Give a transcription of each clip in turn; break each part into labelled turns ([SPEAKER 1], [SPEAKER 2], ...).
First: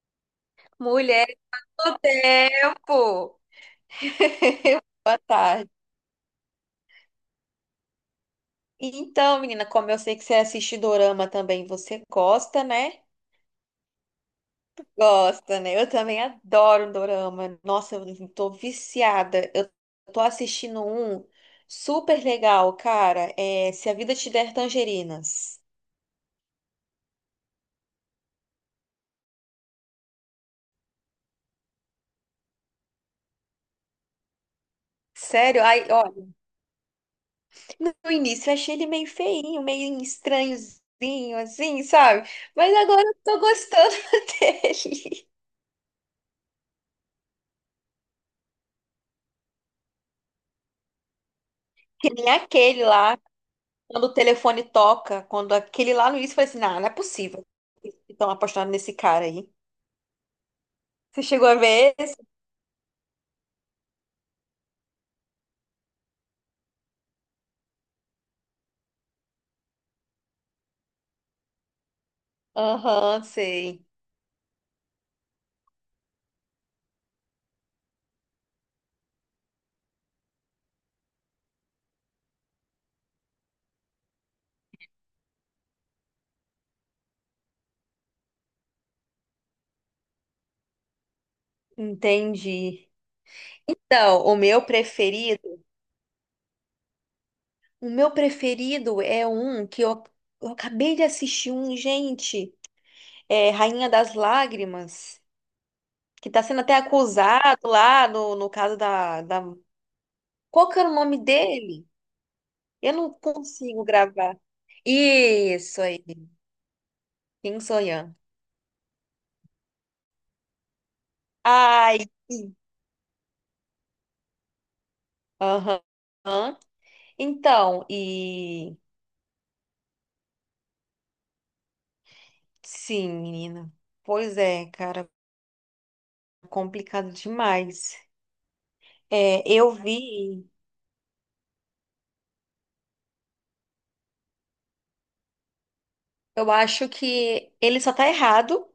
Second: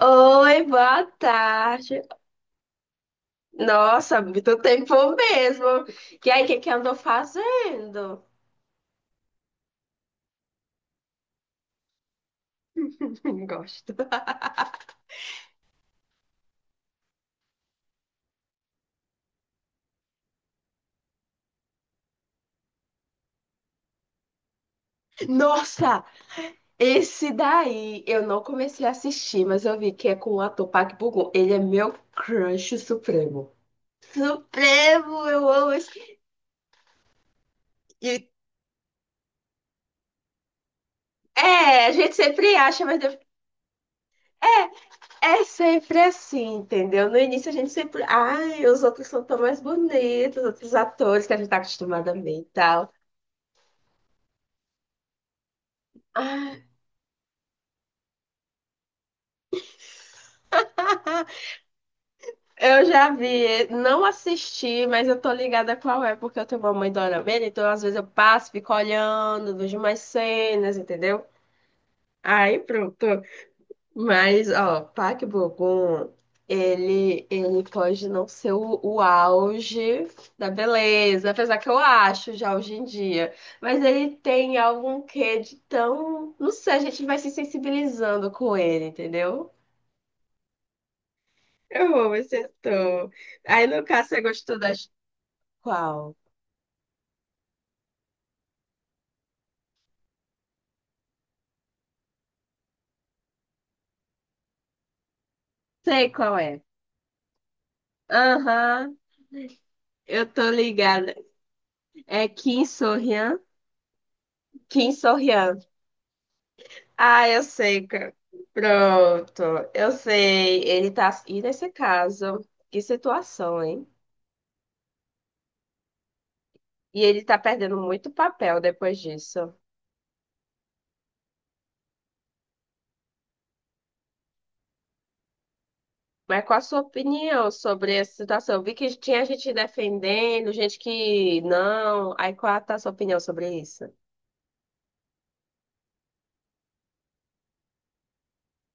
[SPEAKER 1] Oi, boa
[SPEAKER 2] Mulher do
[SPEAKER 1] tarde.
[SPEAKER 2] tempo!
[SPEAKER 1] Nossa, muito tempo
[SPEAKER 2] Boa
[SPEAKER 1] mesmo.
[SPEAKER 2] tarde.
[SPEAKER 1] E aí, o que que andou fazendo?
[SPEAKER 2] Então, menina, como eu sei que você assiste dorama também, você gosta, né?
[SPEAKER 1] Gosto.
[SPEAKER 2] Gosta, né? Eu também adoro um dorama. Nossa, eu tô viciada. Eu tô assistindo um super legal, cara. É Se a Vida Te Der Tangerinas.
[SPEAKER 1] Nossa, esse daí eu não comecei a assistir, mas eu vi que é com o ator Park Bo-gum. Ele é meu crush supremo. Supremo, eu
[SPEAKER 2] Sério?
[SPEAKER 1] amo
[SPEAKER 2] Ai, ó,
[SPEAKER 1] esse.
[SPEAKER 2] no
[SPEAKER 1] E,
[SPEAKER 2] início eu achei ele meio feinho, meio estranhozinho, assim,
[SPEAKER 1] a gente
[SPEAKER 2] sabe?
[SPEAKER 1] sempre
[SPEAKER 2] Mas
[SPEAKER 1] acha,
[SPEAKER 2] agora
[SPEAKER 1] mas
[SPEAKER 2] eu tô gostando dele.
[SPEAKER 1] é sempre assim, entendeu? No início a gente sempre. Ai, os outros são tão mais bonitos, os outros atores que a gente tá acostumada
[SPEAKER 2] Que
[SPEAKER 1] a
[SPEAKER 2] nem
[SPEAKER 1] ver e
[SPEAKER 2] aquele
[SPEAKER 1] tal.
[SPEAKER 2] lá. Quando o telefone toca, quando aquele lá no início foi
[SPEAKER 1] Ah,
[SPEAKER 2] assim, não, não é possível. Estão apostando nesse cara aí. Você chegou a ver esse?
[SPEAKER 1] eu já vi, não assisti, mas eu tô ligada qual é, porque eu tenho uma mãe dorameira, então às vezes eu passo, fico olhando, vejo umas cenas, entendeu? Aí pronto.
[SPEAKER 2] Aham, sei.
[SPEAKER 1] Mas, ó, Park Bo-gum, ele pode não ser o auge da beleza, apesar que eu acho já hoje em dia, mas ele tem algum quê de tão, não sei, a gente vai se sensibilizando com ele, entendeu? Eu amo esse
[SPEAKER 2] Entendi.
[SPEAKER 1] ator. Aí, no caso, você
[SPEAKER 2] Então, o
[SPEAKER 1] gostou
[SPEAKER 2] meu
[SPEAKER 1] da.
[SPEAKER 2] preferido,
[SPEAKER 1] Qual?
[SPEAKER 2] o meu preferido é um eu acabei de assistir um, gente, é Rainha das Lágrimas,
[SPEAKER 1] Sei
[SPEAKER 2] que
[SPEAKER 1] qual
[SPEAKER 2] tá
[SPEAKER 1] é.
[SPEAKER 2] sendo até acusado lá no caso
[SPEAKER 1] Aham,
[SPEAKER 2] da...
[SPEAKER 1] eu tô
[SPEAKER 2] Qual que era o
[SPEAKER 1] ligada.
[SPEAKER 2] nome dele?
[SPEAKER 1] É Kim
[SPEAKER 2] Eu não
[SPEAKER 1] Soo-hyun?
[SPEAKER 2] consigo gravar.
[SPEAKER 1] Kim Soo-hyun.
[SPEAKER 2] Isso aí,
[SPEAKER 1] Ah, eu
[SPEAKER 2] Kim
[SPEAKER 1] sei, cara.
[SPEAKER 2] Soyan.
[SPEAKER 1] Pronto, eu sei. Ele tá. E nesse
[SPEAKER 2] Ai,
[SPEAKER 1] caso, que situação, hein?
[SPEAKER 2] aham.
[SPEAKER 1] E ele tá perdendo
[SPEAKER 2] Então,
[SPEAKER 1] muito papel
[SPEAKER 2] e
[SPEAKER 1] depois disso.
[SPEAKER 2] sim, menina. Pois é, cara,
[SPEAKER 1] Mas qual a sua
[SPEAKER 2] complicado
[SPEAKER 1] opinião sobre
[SPEAKER 2] demais.
[SPEAKER 1] essa situação? Eu vi que tinha
[SPEAKER 2] É,
[SPEAKER 1] gente
[SPEAKER 2] eu vi,
[SPEAKER 1] defendendo, gente que não. Aí qual tá a sua opinião sobre isso?
[SPEAKER 2] eu acho que ele só tá errado,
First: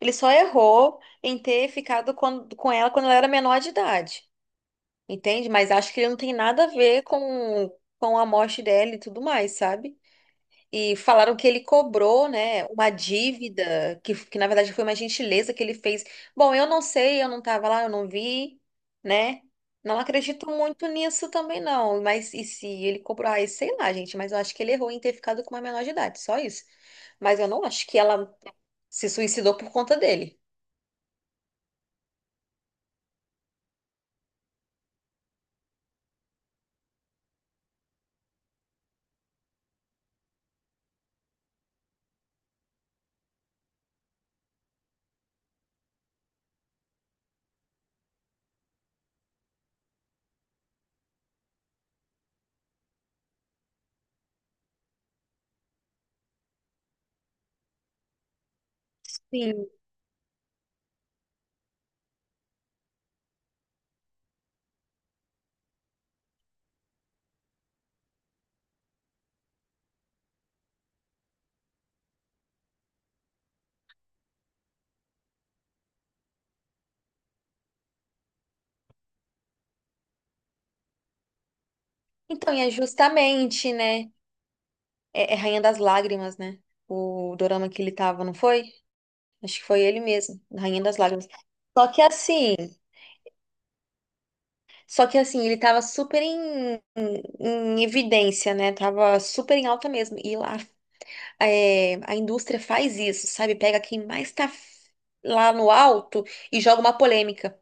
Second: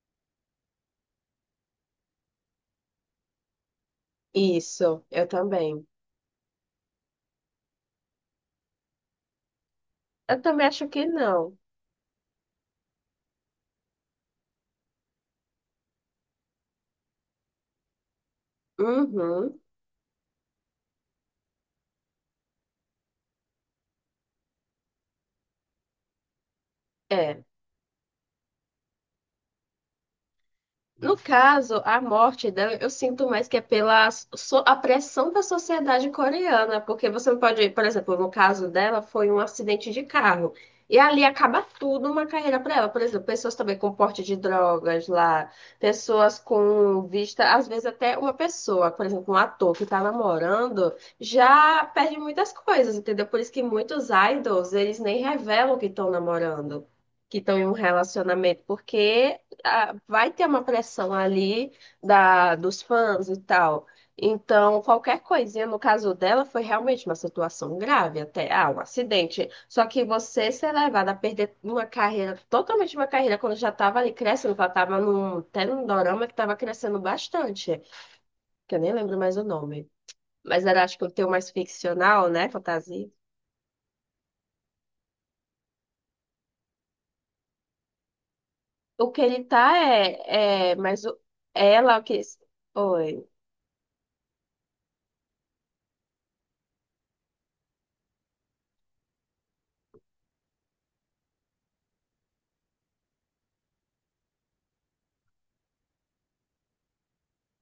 [SPEAKER 2] ele só errou em ter ficado com ela quando ela era menor de idade,
[SPEAKER 1] Isso, eu
[SPEAKER 2] entende? Mas
[SPEAKER 1] também.
[SPEAKER 2] acho que ele não tem nada a ver com a morte dela e tudo mais, sabe?
[SPEAKER 1] Eu também acho
[SPEAKER 2] E
[SPEAKER 1] que
[SPEAKER 2] falaram que
[SPEAKER 1] não.
[SPEAKER 2] ele cobrou, né, uma dívida, que na verdade foi uma gentileza que ele fez. Bom, eu não sei, eu não estava lá, eu não vi, né?
[SPEAKER 1] Uhum.
[SPEAKER 2] Não acredito muito nisso também, não. Mas e se ele cobrou? Ah, sei lá, gente, mas eu acho que ele errou em ter ficado com uma menor de idade, só isso. Mas
[SPEAKER 1] É.
[SPEAKER 2] eu não acho que ela se suicidou por conta dele.
[SPEAKER 1] No caso, a morte dela, eu sinto mais que é a pressão da sociedade coreana, porque você não pode, por exemplo, no caso dela, foi um acidente de carro. E ali acaba tudo uma carreira para ela. Por exemplo, pessoas também com porte de drogas lá, pessoas com vista, às vezes até uma pessoa, por exemplo, um ator que está namorando, já perde muitas coisas, entendeu? Por isso que muitos idols, eles nem revelam que estão namorando, que estão em um relacionamento, porque
[SPEAKER 2] Sim.
[SPEAKER 1] ah, vai ter uma pressão ali da, dos fãs e tal. Então, qualquer coisinha, no caso dela, foi realmente uma situação grave, até ah, um acidente. Só que você ser levada a perder uma carreira, totalmente uma carreira, quando já estava ali crescendo, que ela estava num, até num dorama que estava crescendo bastante, que eu nem lembro mais o nome. Mas era, acho que o teu mais ficcional, né?
[SPEAKER 2] Então, e é
[SPEAKER 1] Fantasia.
[SPEAKER 2] justamente, né? É, é Rainha das Lágrimas, né? O dorama que ele tava, não foi?
[SPEAKER 1] O que ele
[SPEAKER 2] Acho que
[SPEAKER 1] tá
[SPEAKER 2] foi ele mesmo,
[SPEAKER 1] é
[SPEAKER 2] Rainha das
[SPEAKER 1] mas o,
[SPEAKER 2] Lágrimas. Só
[SPEAKER 1] ela,
[SPEAKER 2] que
[SPEAKER 1] o que.
[SPEAKER 2] assim.
[SPEAKER 1] Oi.
[SPEAKER 2] Só que assim, ele tava super em evidência, né? Tava super em alta mesmo. E lá é, a indústria faz isso, sabe? Pega quem mais tá f- lá no alto e joga uma polêmica,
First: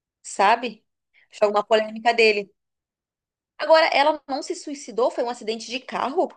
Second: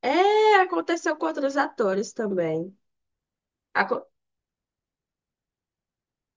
[SPEAKER 1] É,
[SPEAKER 2] sabe?
[SPEAKER 1] aconteceu com
[SPEAKER 2] Joga
[SPEAKER 1] outros
[SPEAKER 2] uma
[SPEAKER 1] atores
[SPEAKER 2] polêmica dele.
[SPEAKER 1] também.
[SPEAKER 2] Agora,
[SPEAKER 1] Aco-
[SPEAKER 2] ela não se suicidou? Foi um acidente de carro?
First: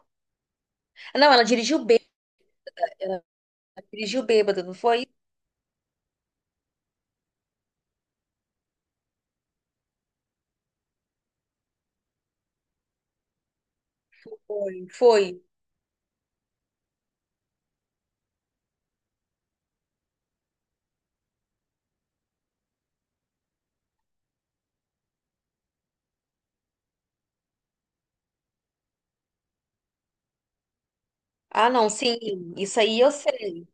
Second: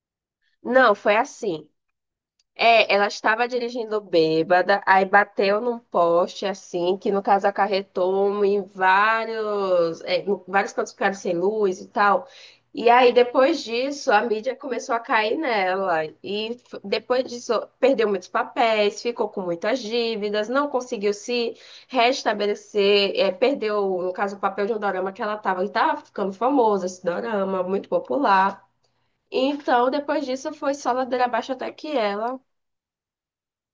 [SPEAKER 1] Não, foi
[SPEAKER 2] Não, ela
[SPEAKER 1] assim.
[SPEAKER 2] dirigiu bêbada.
[SPEAKER 1] É, ela
[SPEAKER 2] Ela
[SPEAKER 1] estava dirigindo
[SPEAKER 2] dirigiu bêbada, não
[SPEAKER 1] bêbada, aí
[SPEAKER 2] foi?
[SPEAKER 1] bateu num poste assim, que no caso acarretou em vários cantos ficaram sem luz e tal. E aí depois disso, a mídia
[SPEAKER 2] Foi,
[SPEAKER 1] começou a cair
[SPEAKER 2] foi.
[SPEAKER 1] nela e depois disso perdeu muitos papéis, ficou com muitas dívidas, não conseguiu se restabelecer, é, perdeu, no caso, o papel de um dorama que ela estava, e estava ficando famosa esse dorama, muito popular. Então, depois disso, foi só ladeira abaixo
[SPEAKER 2] Ah,
[SPEAKER 1] até
[SPEAKER 2] não,
[SPEAKER 1] que
[SPEAKER 2] sim.
[SPEAKER 1] ela.
[SPEAKER 2] Isso aí eu sei.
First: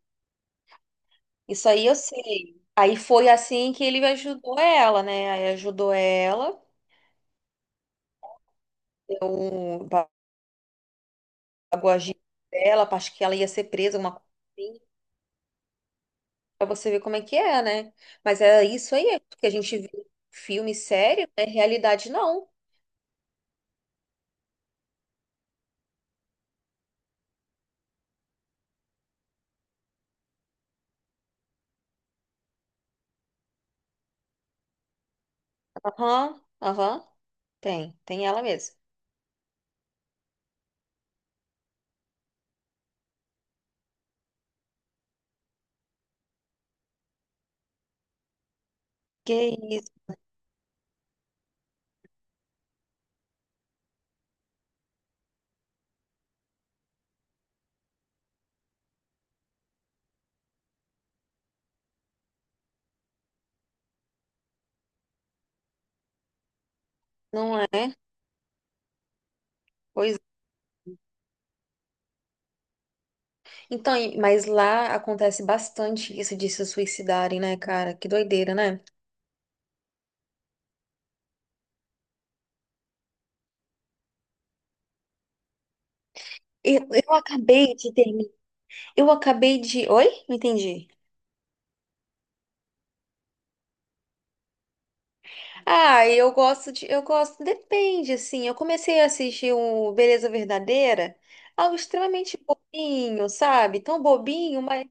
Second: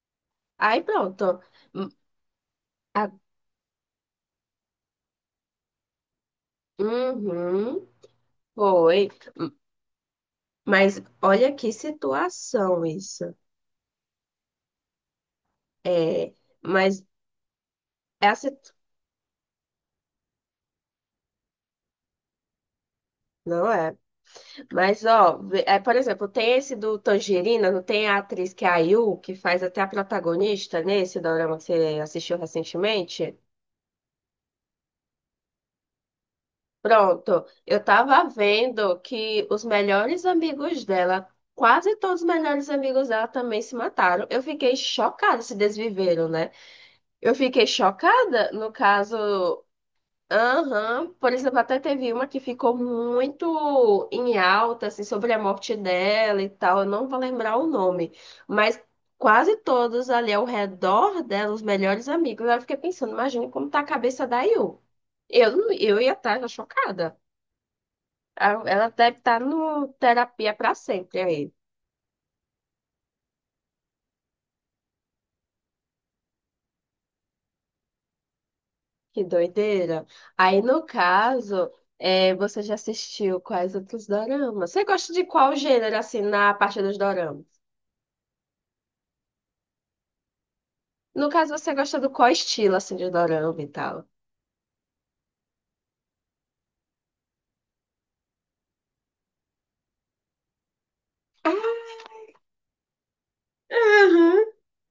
[SPEAKER 1] Aí pronto.
[SPEAKER 2] Isso aí
[SPEAKER 1] Hum.
[SPEAKER 2] eu sei. Aí
[SPEAKER 1] a-
[SPEAKER 2] foi assim que ele ajudou ela, né? Aí ajudou ela.
[SPEAKER 1] Uhum, foi. Hum,
[SPEAKER 2] Um,
[SPEAKER 1] Mas olha que
[SPEAKER 2] pagou a gíria
[SPEAKER 1] situação
[SPEAKER 2] dela, acho que
[SPEAKER 1] isso.
[SPEAKER 2] ela ia ser presa, uma coisa assim,
[SPEAKER 1] É,
[SPEAKER 2] pra você ver
[SPEAKER 1] mas
[SPEAKER 2] como é que é, né? Mas
[SPEAKER 1] essa
[SPEAKER 2] é isso aí, é porque a gente vê filme sério, é realidade não.
[SPEAKER 1] não é. Mas ó, por exemplo, tem esse do Tangerina, não tem a atriz que é a Yu, que faz até a protagonista nesse dorama que você assistiu recentemente?
[SPEAKER 2] Aham, aham,
[SPEAKER 1] Pronto, eu
[SPEAKER 2] tem, tem
[SPEAKER 1] tava
[SPEAKER 2] ela mesmo.
[SPEAKER 1] vendo que os melhores amigos dela, quase todos os melhores amigos dela também se mataram. Eu fiquei chocada, se desviveram, né? Eu fiquei chocada, no
[SPEAKER 2] Que
[SPEAKER 1] caso,
[SPEAKER 2] isso,
[SPEAKER 1] aham, por exemplo, até teve uma que ficou muito em alta, assim, sobre a morte dela e tal, eu não vou lembrar o nome, mas quase todos ali ao redor dela, os melhores amigos, eu fiquei pensando, imagina como tá a cabeça da Yu. Eu, não- eu ia estar chocada.
[SPEAKER 2] não é?
[SPEAKER 1] Ela deve estar no
[SPEAKER 2] Pois, é.
[SPEAKER 1] terapia pra sempre aí.
[SPEAKER 2] Então, e- mas lá acontece bastante isso de se suicidarem, né, cara? Que doideira, né?
[SPEAKER 1] Que doideira. Aí, no caso, você já assistiu quais outros doramas? Você gosta de qual gênero, assim, na parte dos
[SPEAKER 2] Eu
[SPEAKER 1] doramas?
[SPEAKER 2] acabei de terminar. Eu acabei de. Oi? Não entendi.
[SPEAKER 1] No caso, você gosta do qual estilo, assim, de dorama e tal?
[SPEAKER 2] Ah, eu gosto de, eu gosto, depende, assim. Eu comecei a assistir o Beleza Verdadeira, algo extremamente bobinho, sabe? Tão
[SPEAKER 1] Aham,
[SPEAKER 2] bobinho, mas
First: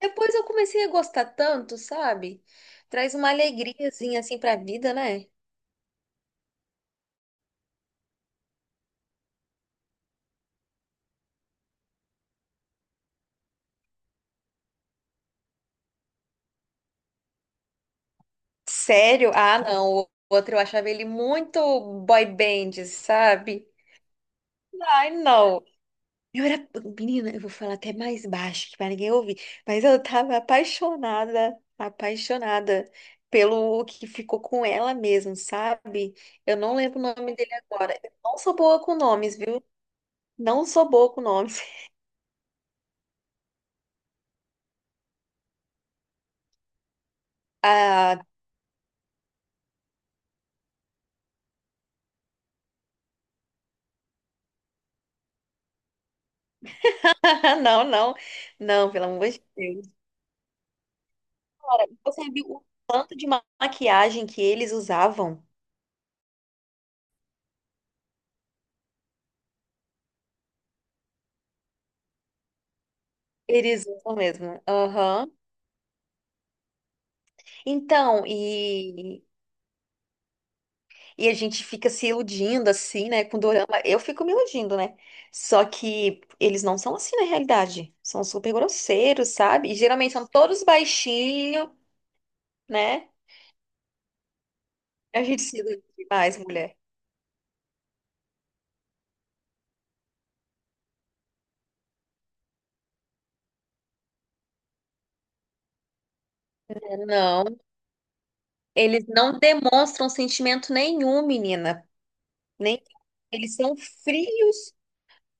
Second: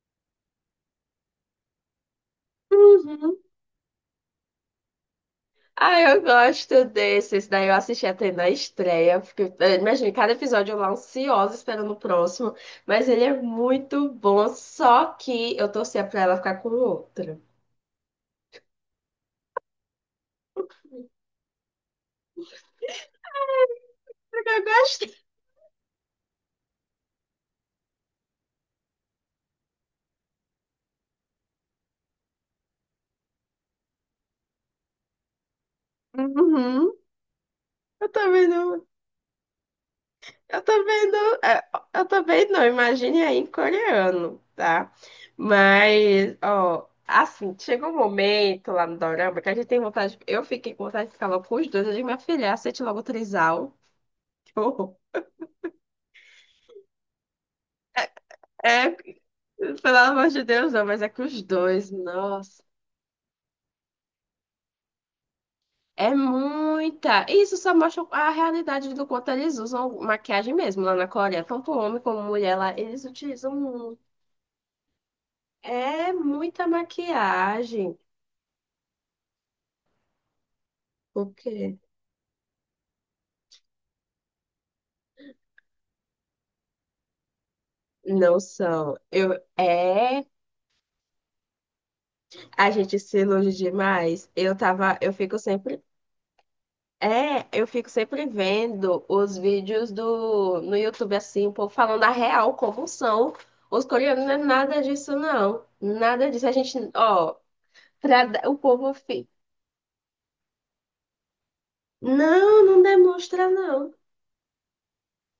[SPEAKER 2] depois eu comecei a gostar tanto, sabe? Traz uma
[SPEAKER 1] uhum.
[SPEAKER 2] alegriazinha assim pra vida, né?
[SPEAKER 1] Ah, eu gosto desses. Daí eu assisti até na estreia. Fiquei. Imagina, cada episódio eu lá ansiosa esperando o próximo. Mas ele é muito bom. Só que eu torcia pra ela ficar com outra.
[SPEAKER 2] Sério? Ah, não. O outro eu achava ele muito boy band, sabe?
[SPEAKER 1] Porque eu gosto.
[SPEAKER 2] Ai, não. Eu era. Menina, eu vou falar até mais baixo que pra ninguém ouvir, mas eu tava apaixonada, apaixonada pelo que ficou com ela mesmo, sabe? Eu não
[SPEAKER 1] Uhum.
[SPEAKER 2] lembro o nome dele agora.
[SPEAKER 1] Eu
[SPEAKER 2] Eu não
[SPEAKER 1] também
[SPEAKER 2] sou boa
[SPEAKER 1] não.
[SPEAKER 2] com nomes, viu?
[SPEAKER 1] Eu
[SPEAKER 2] Não sou
[SPEAKER 1] também
[SPEAKER 2] boa com
[SPEAKER 1] não,
[SPEAKER 2] nomes.
[SPEAKER 1] é, eu também não, imagine aí em coreano, tá? Mas, ó, assim, chegou um
[SPEAKER 2] Ah,
[SPEAKER 1] momento lá no dorama que a gente tem vontade, eu fiquei com vontade de ficar logo com os dois, eu digo, minha filha, aceite logo o trisal. Que horror.
[SPEAKER 2] não, não,
[SPEAKER 1] É,
[SPEAKER 2] não, pelo amor de
[SPEAKER 1] pelo
[SPEAKER 2] Deus.
[SPEAKER 1] amor de Deus, não, mas é que os
[SPEAKER 2] Cara,
[SPEAKER 1] dois,
[SPEAKER 2] você viu
[SPEAKER 1] nossa,
[SPEAKER 2] o tanto de ma- maquiagem que eles usavam?
[SPEAKER 1] é muita. E isso só mostra a realidade do quanto eles usam maquiagem mesmo lá na Coreia, tanto homem como mulher lá, eles utilizam
[SPEAKER 2] Eles
[SPEAKER 1] muito.
[SPEAKER 2] usam mesmo. Aham.
[SPEAKER 1] É muita maquiagem.
[SPEAKER 2] Então, e a gente
[SPEAKER 1] Porque
[SPEAKER 2] fica se iludindo assim, né, com dorama. Eu fico me iludindo, né? Só que eles não são assim na realidade. São
[SPEAKER 1] não
[SPEAKER 2] super
[SPEAKER 1] são.
[SPEAKER 2] grosseiros, sabe? E geralmente são todos baixinhos,
[SPEAKER 1] A gente
[SPEAKER 2] né?
[SPEAKER 1] se ilude demais. Eu tava, eu
[SPEAKER 2] A
[SPEAKER 1] fico
[SPEAKER 2] gente se
[SPEAKER 1] sempre
[SPEAKER 2] ilude demais, mulher.
[SPEAKER 1] é, eu fico sempre vendo os vídeos do no YouTube assim, o povo falando a real como são. Os coreanos não é nada disso não. Nada disso. A gente,
[SPEAKER 2] É,
[SPEAKER 1] ó,
[SPEAKER 2] não,
[SPEAKER 1] o povo
[SPEAKER 2] eles
[SPEAKER 1] fica.
[SPEAKER 2] não demonstram sentimento nenhum, menina.
[SPEAKER 1] Não, não
[SPEAKER 2] Nem
[SPEAKER 1] demonstra
[SPEAKER 2] eles são
[SPEAKER 1] não.
[SPEAKER 2] frios.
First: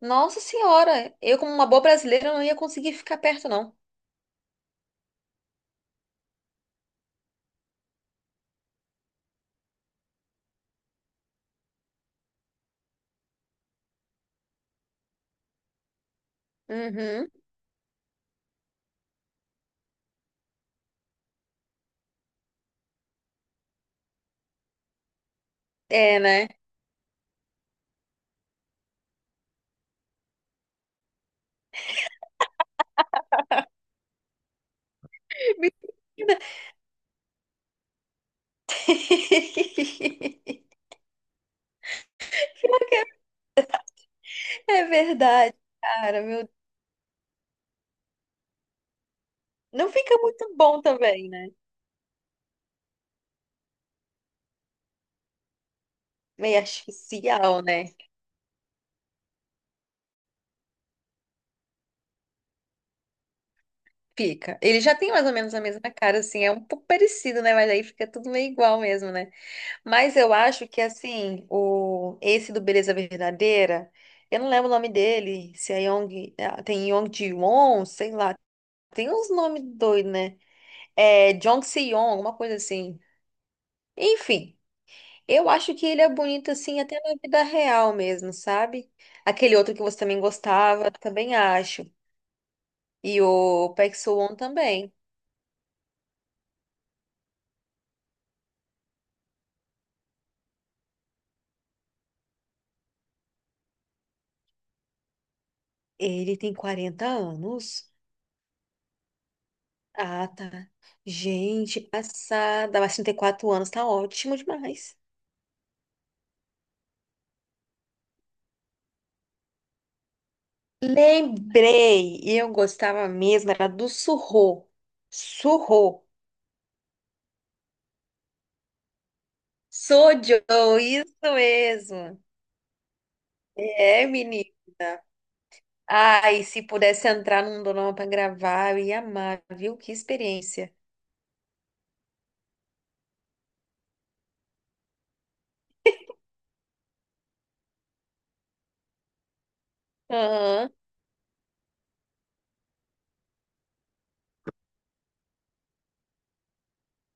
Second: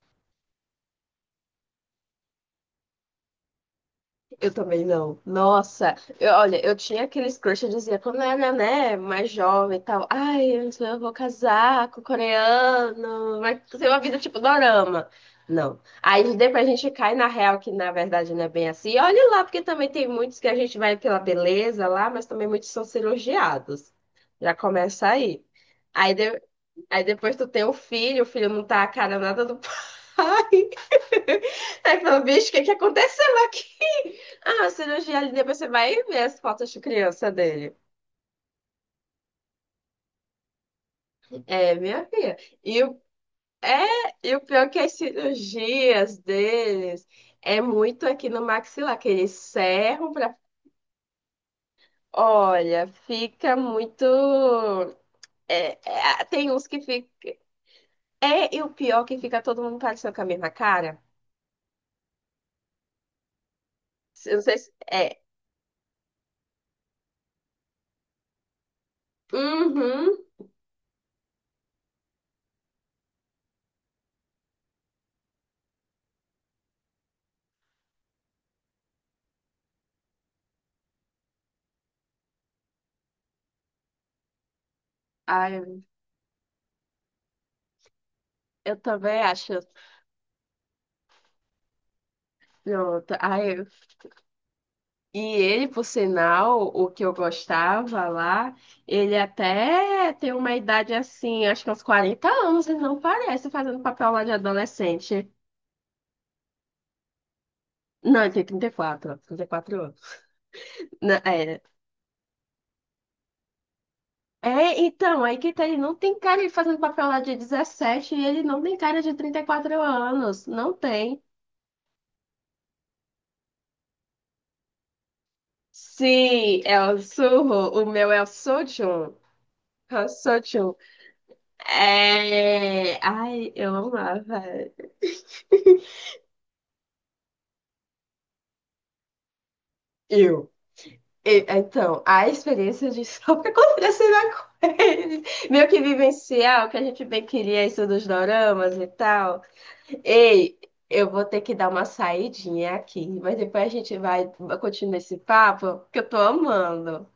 [SPEAKER 2] Nossa Senhora, eu como uma boa brasileira não ia conseguir ficar perto, não.
[SPEAKER 1] Eu também não. Nossa, olha, eu tinha aqueles crush, eu dizia, quando eu era, né, mais jovem e tal, ai, antes eu vou casar com o coreano, vai ser uma vida tipo dorama. Não. Aí depois a gente cai na
[SPEAKER 2] Uhum.
[SPEAKER 1] real, que na verdade não é bem assim. E olha lá, porque também tem muitos que a gente vai pela beleza lá, mas também muitos são cirurgiados. Já começa aí. Aí
[SPEAKER 2] É,
[SPEAKER 1] de-
[SPEAKER 2] né?
[SPEAKER 1] Aí depois tu tem o filho não tá a cara nada do pai. Aí fala, bicho, o que que aconteceu aqui? Ah, a cirurgia ali, depois você vai ver
[SPEAKER 2] Menina.
[SPEAKER 1] as fotos de criança dele. É, minha filha.
[SPEAKER 2] Pior
[SPEAKER 1] E o,
[SPEAKER 2] que
[SPEAKER 1] e o pior é que
[SPEAKER 2] é
[SPEAKER 1] as
[SPEAKER 2] verdade,
[SPEAKER 1] cirurgias
[SPEAKER 2] cara, meu.
[SPEAKER 1] deles é muito aqui no maxilar, que eles
[SPEAKER 2] Não
[SPEAKER 1] serram
[SPEAKER 2] fica
[SPEAKER 1] pra.
[SPEAKER 2] muito bom também, né?
[SPEAKER 1] Olha, fica muito. É, é, tem
[SPEAKER 2] Meio
[SPEAKER 1] uns que ficam.
[SPEAKER 2] artificial, né?
[SPEAKER 1] É, e o pior é que fica todo mundo parecendo com a mesma cara. Eu não sei
[SPEAKER 2] Fica.
[SPEAKER 1] se.
[SPEAKER 2] Ele já tem
[SPEAKER 1] É.
[SPEAKER 2] mais ou menos a mesma cara, assim, é um pouco parecido, né? Mas aí fica tudo meio igual mesmo, né? Mas
[SPEAKER 1] Uhum.
[SPEAKER 2] eu acho que, assim, o esse do Beleza Verdadeira, eu não lembro o nome dele, se é Yong, ah, tem Yong Ji-won, sei lá. Tem uns nomes doidos, né? É Jong Se-yong, alguma coisa assim. Enfim. Eu acho
[SPEAKER 1] Ai,
[SPEAKER 2] que ele é bonito assim até na vida real mesmo,
[SPEAKER 1] eu
[SPEAKER 2] sabe?
[SPEAKER 1] também acho.
[SPEAKER 2] Aquele outro que você também gostava, também acho.
[SPEAKER 1] Pronto.
[SPEAKER 2] E
[SPEAKER 1] Ai,
[SPEAKER 2] o Park Soo-won também.
[SPEAKER 1] e ele, por sinal, o que eu gostava lá, ele até tem uma idade assim, acho que uns 40 anos, ele não parece fazendo papel lá de adolescente.
[SPEAKER 2] Ele tem 40 anos.
[SPEAKER 1] Não, ele tem 34, quatro 34 anos.
[SPEAKER 2] Ah, tá.
[SPEAKER 1] É,
[SPEAKER 2] Gente, passada. Mas 34 anos tá ótimo
[SPEAKER 1] é,
[SPEAKER 2] demais.
[SPEAKER 1] então, aí que tá, ele não tem cara de fazendo papel lá de 17 e ele não tem cara de 34 anos. Não tem.
[SPEAKER 2] Lembrei. E eu gostava mesmo, era do Surro. Surro.
[SPEAKER 1] Sim, é o Surro. O meu é o Sojun. É o Sojun.
[SPEAKER 2] Sojo, isso mesmo.
[SPEAKER 1] É. Ai, eu
[SPEAKER 2] É,
[SPEAKER 1] amava.
[SPEAKER 2] menino. Ai, se pudesse entrar num dorama pra gravar, eu ia amar, viu? Que
[SPEAKER 1] Eu.
[SPEAKER 2] experiência.
[SPEAKER 1] Então, a experiência de só o que acontece na coisa. Meio que vivenciar o que a gente bem queria, isso dos doramas e tal. Ei,
[SPEAKER 2] Aham,
[SPEAKER 1] eu vou ter que dar uma saidinha aqui, mas depois a gente vai continuar esse papo, que eu tô amando.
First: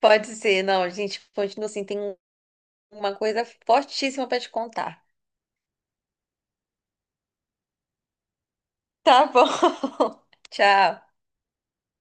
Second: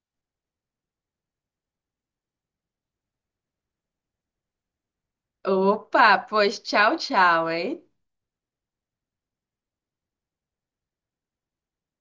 [SPEAKER 2] pode ser. Não, gente, continua assim. Tem uma coisa fortíssima pra te contar.
[SPEAKER 1] Opa, pois tchau, tchau, hein?
[SPEAKER 2] Tá bom. Tchau.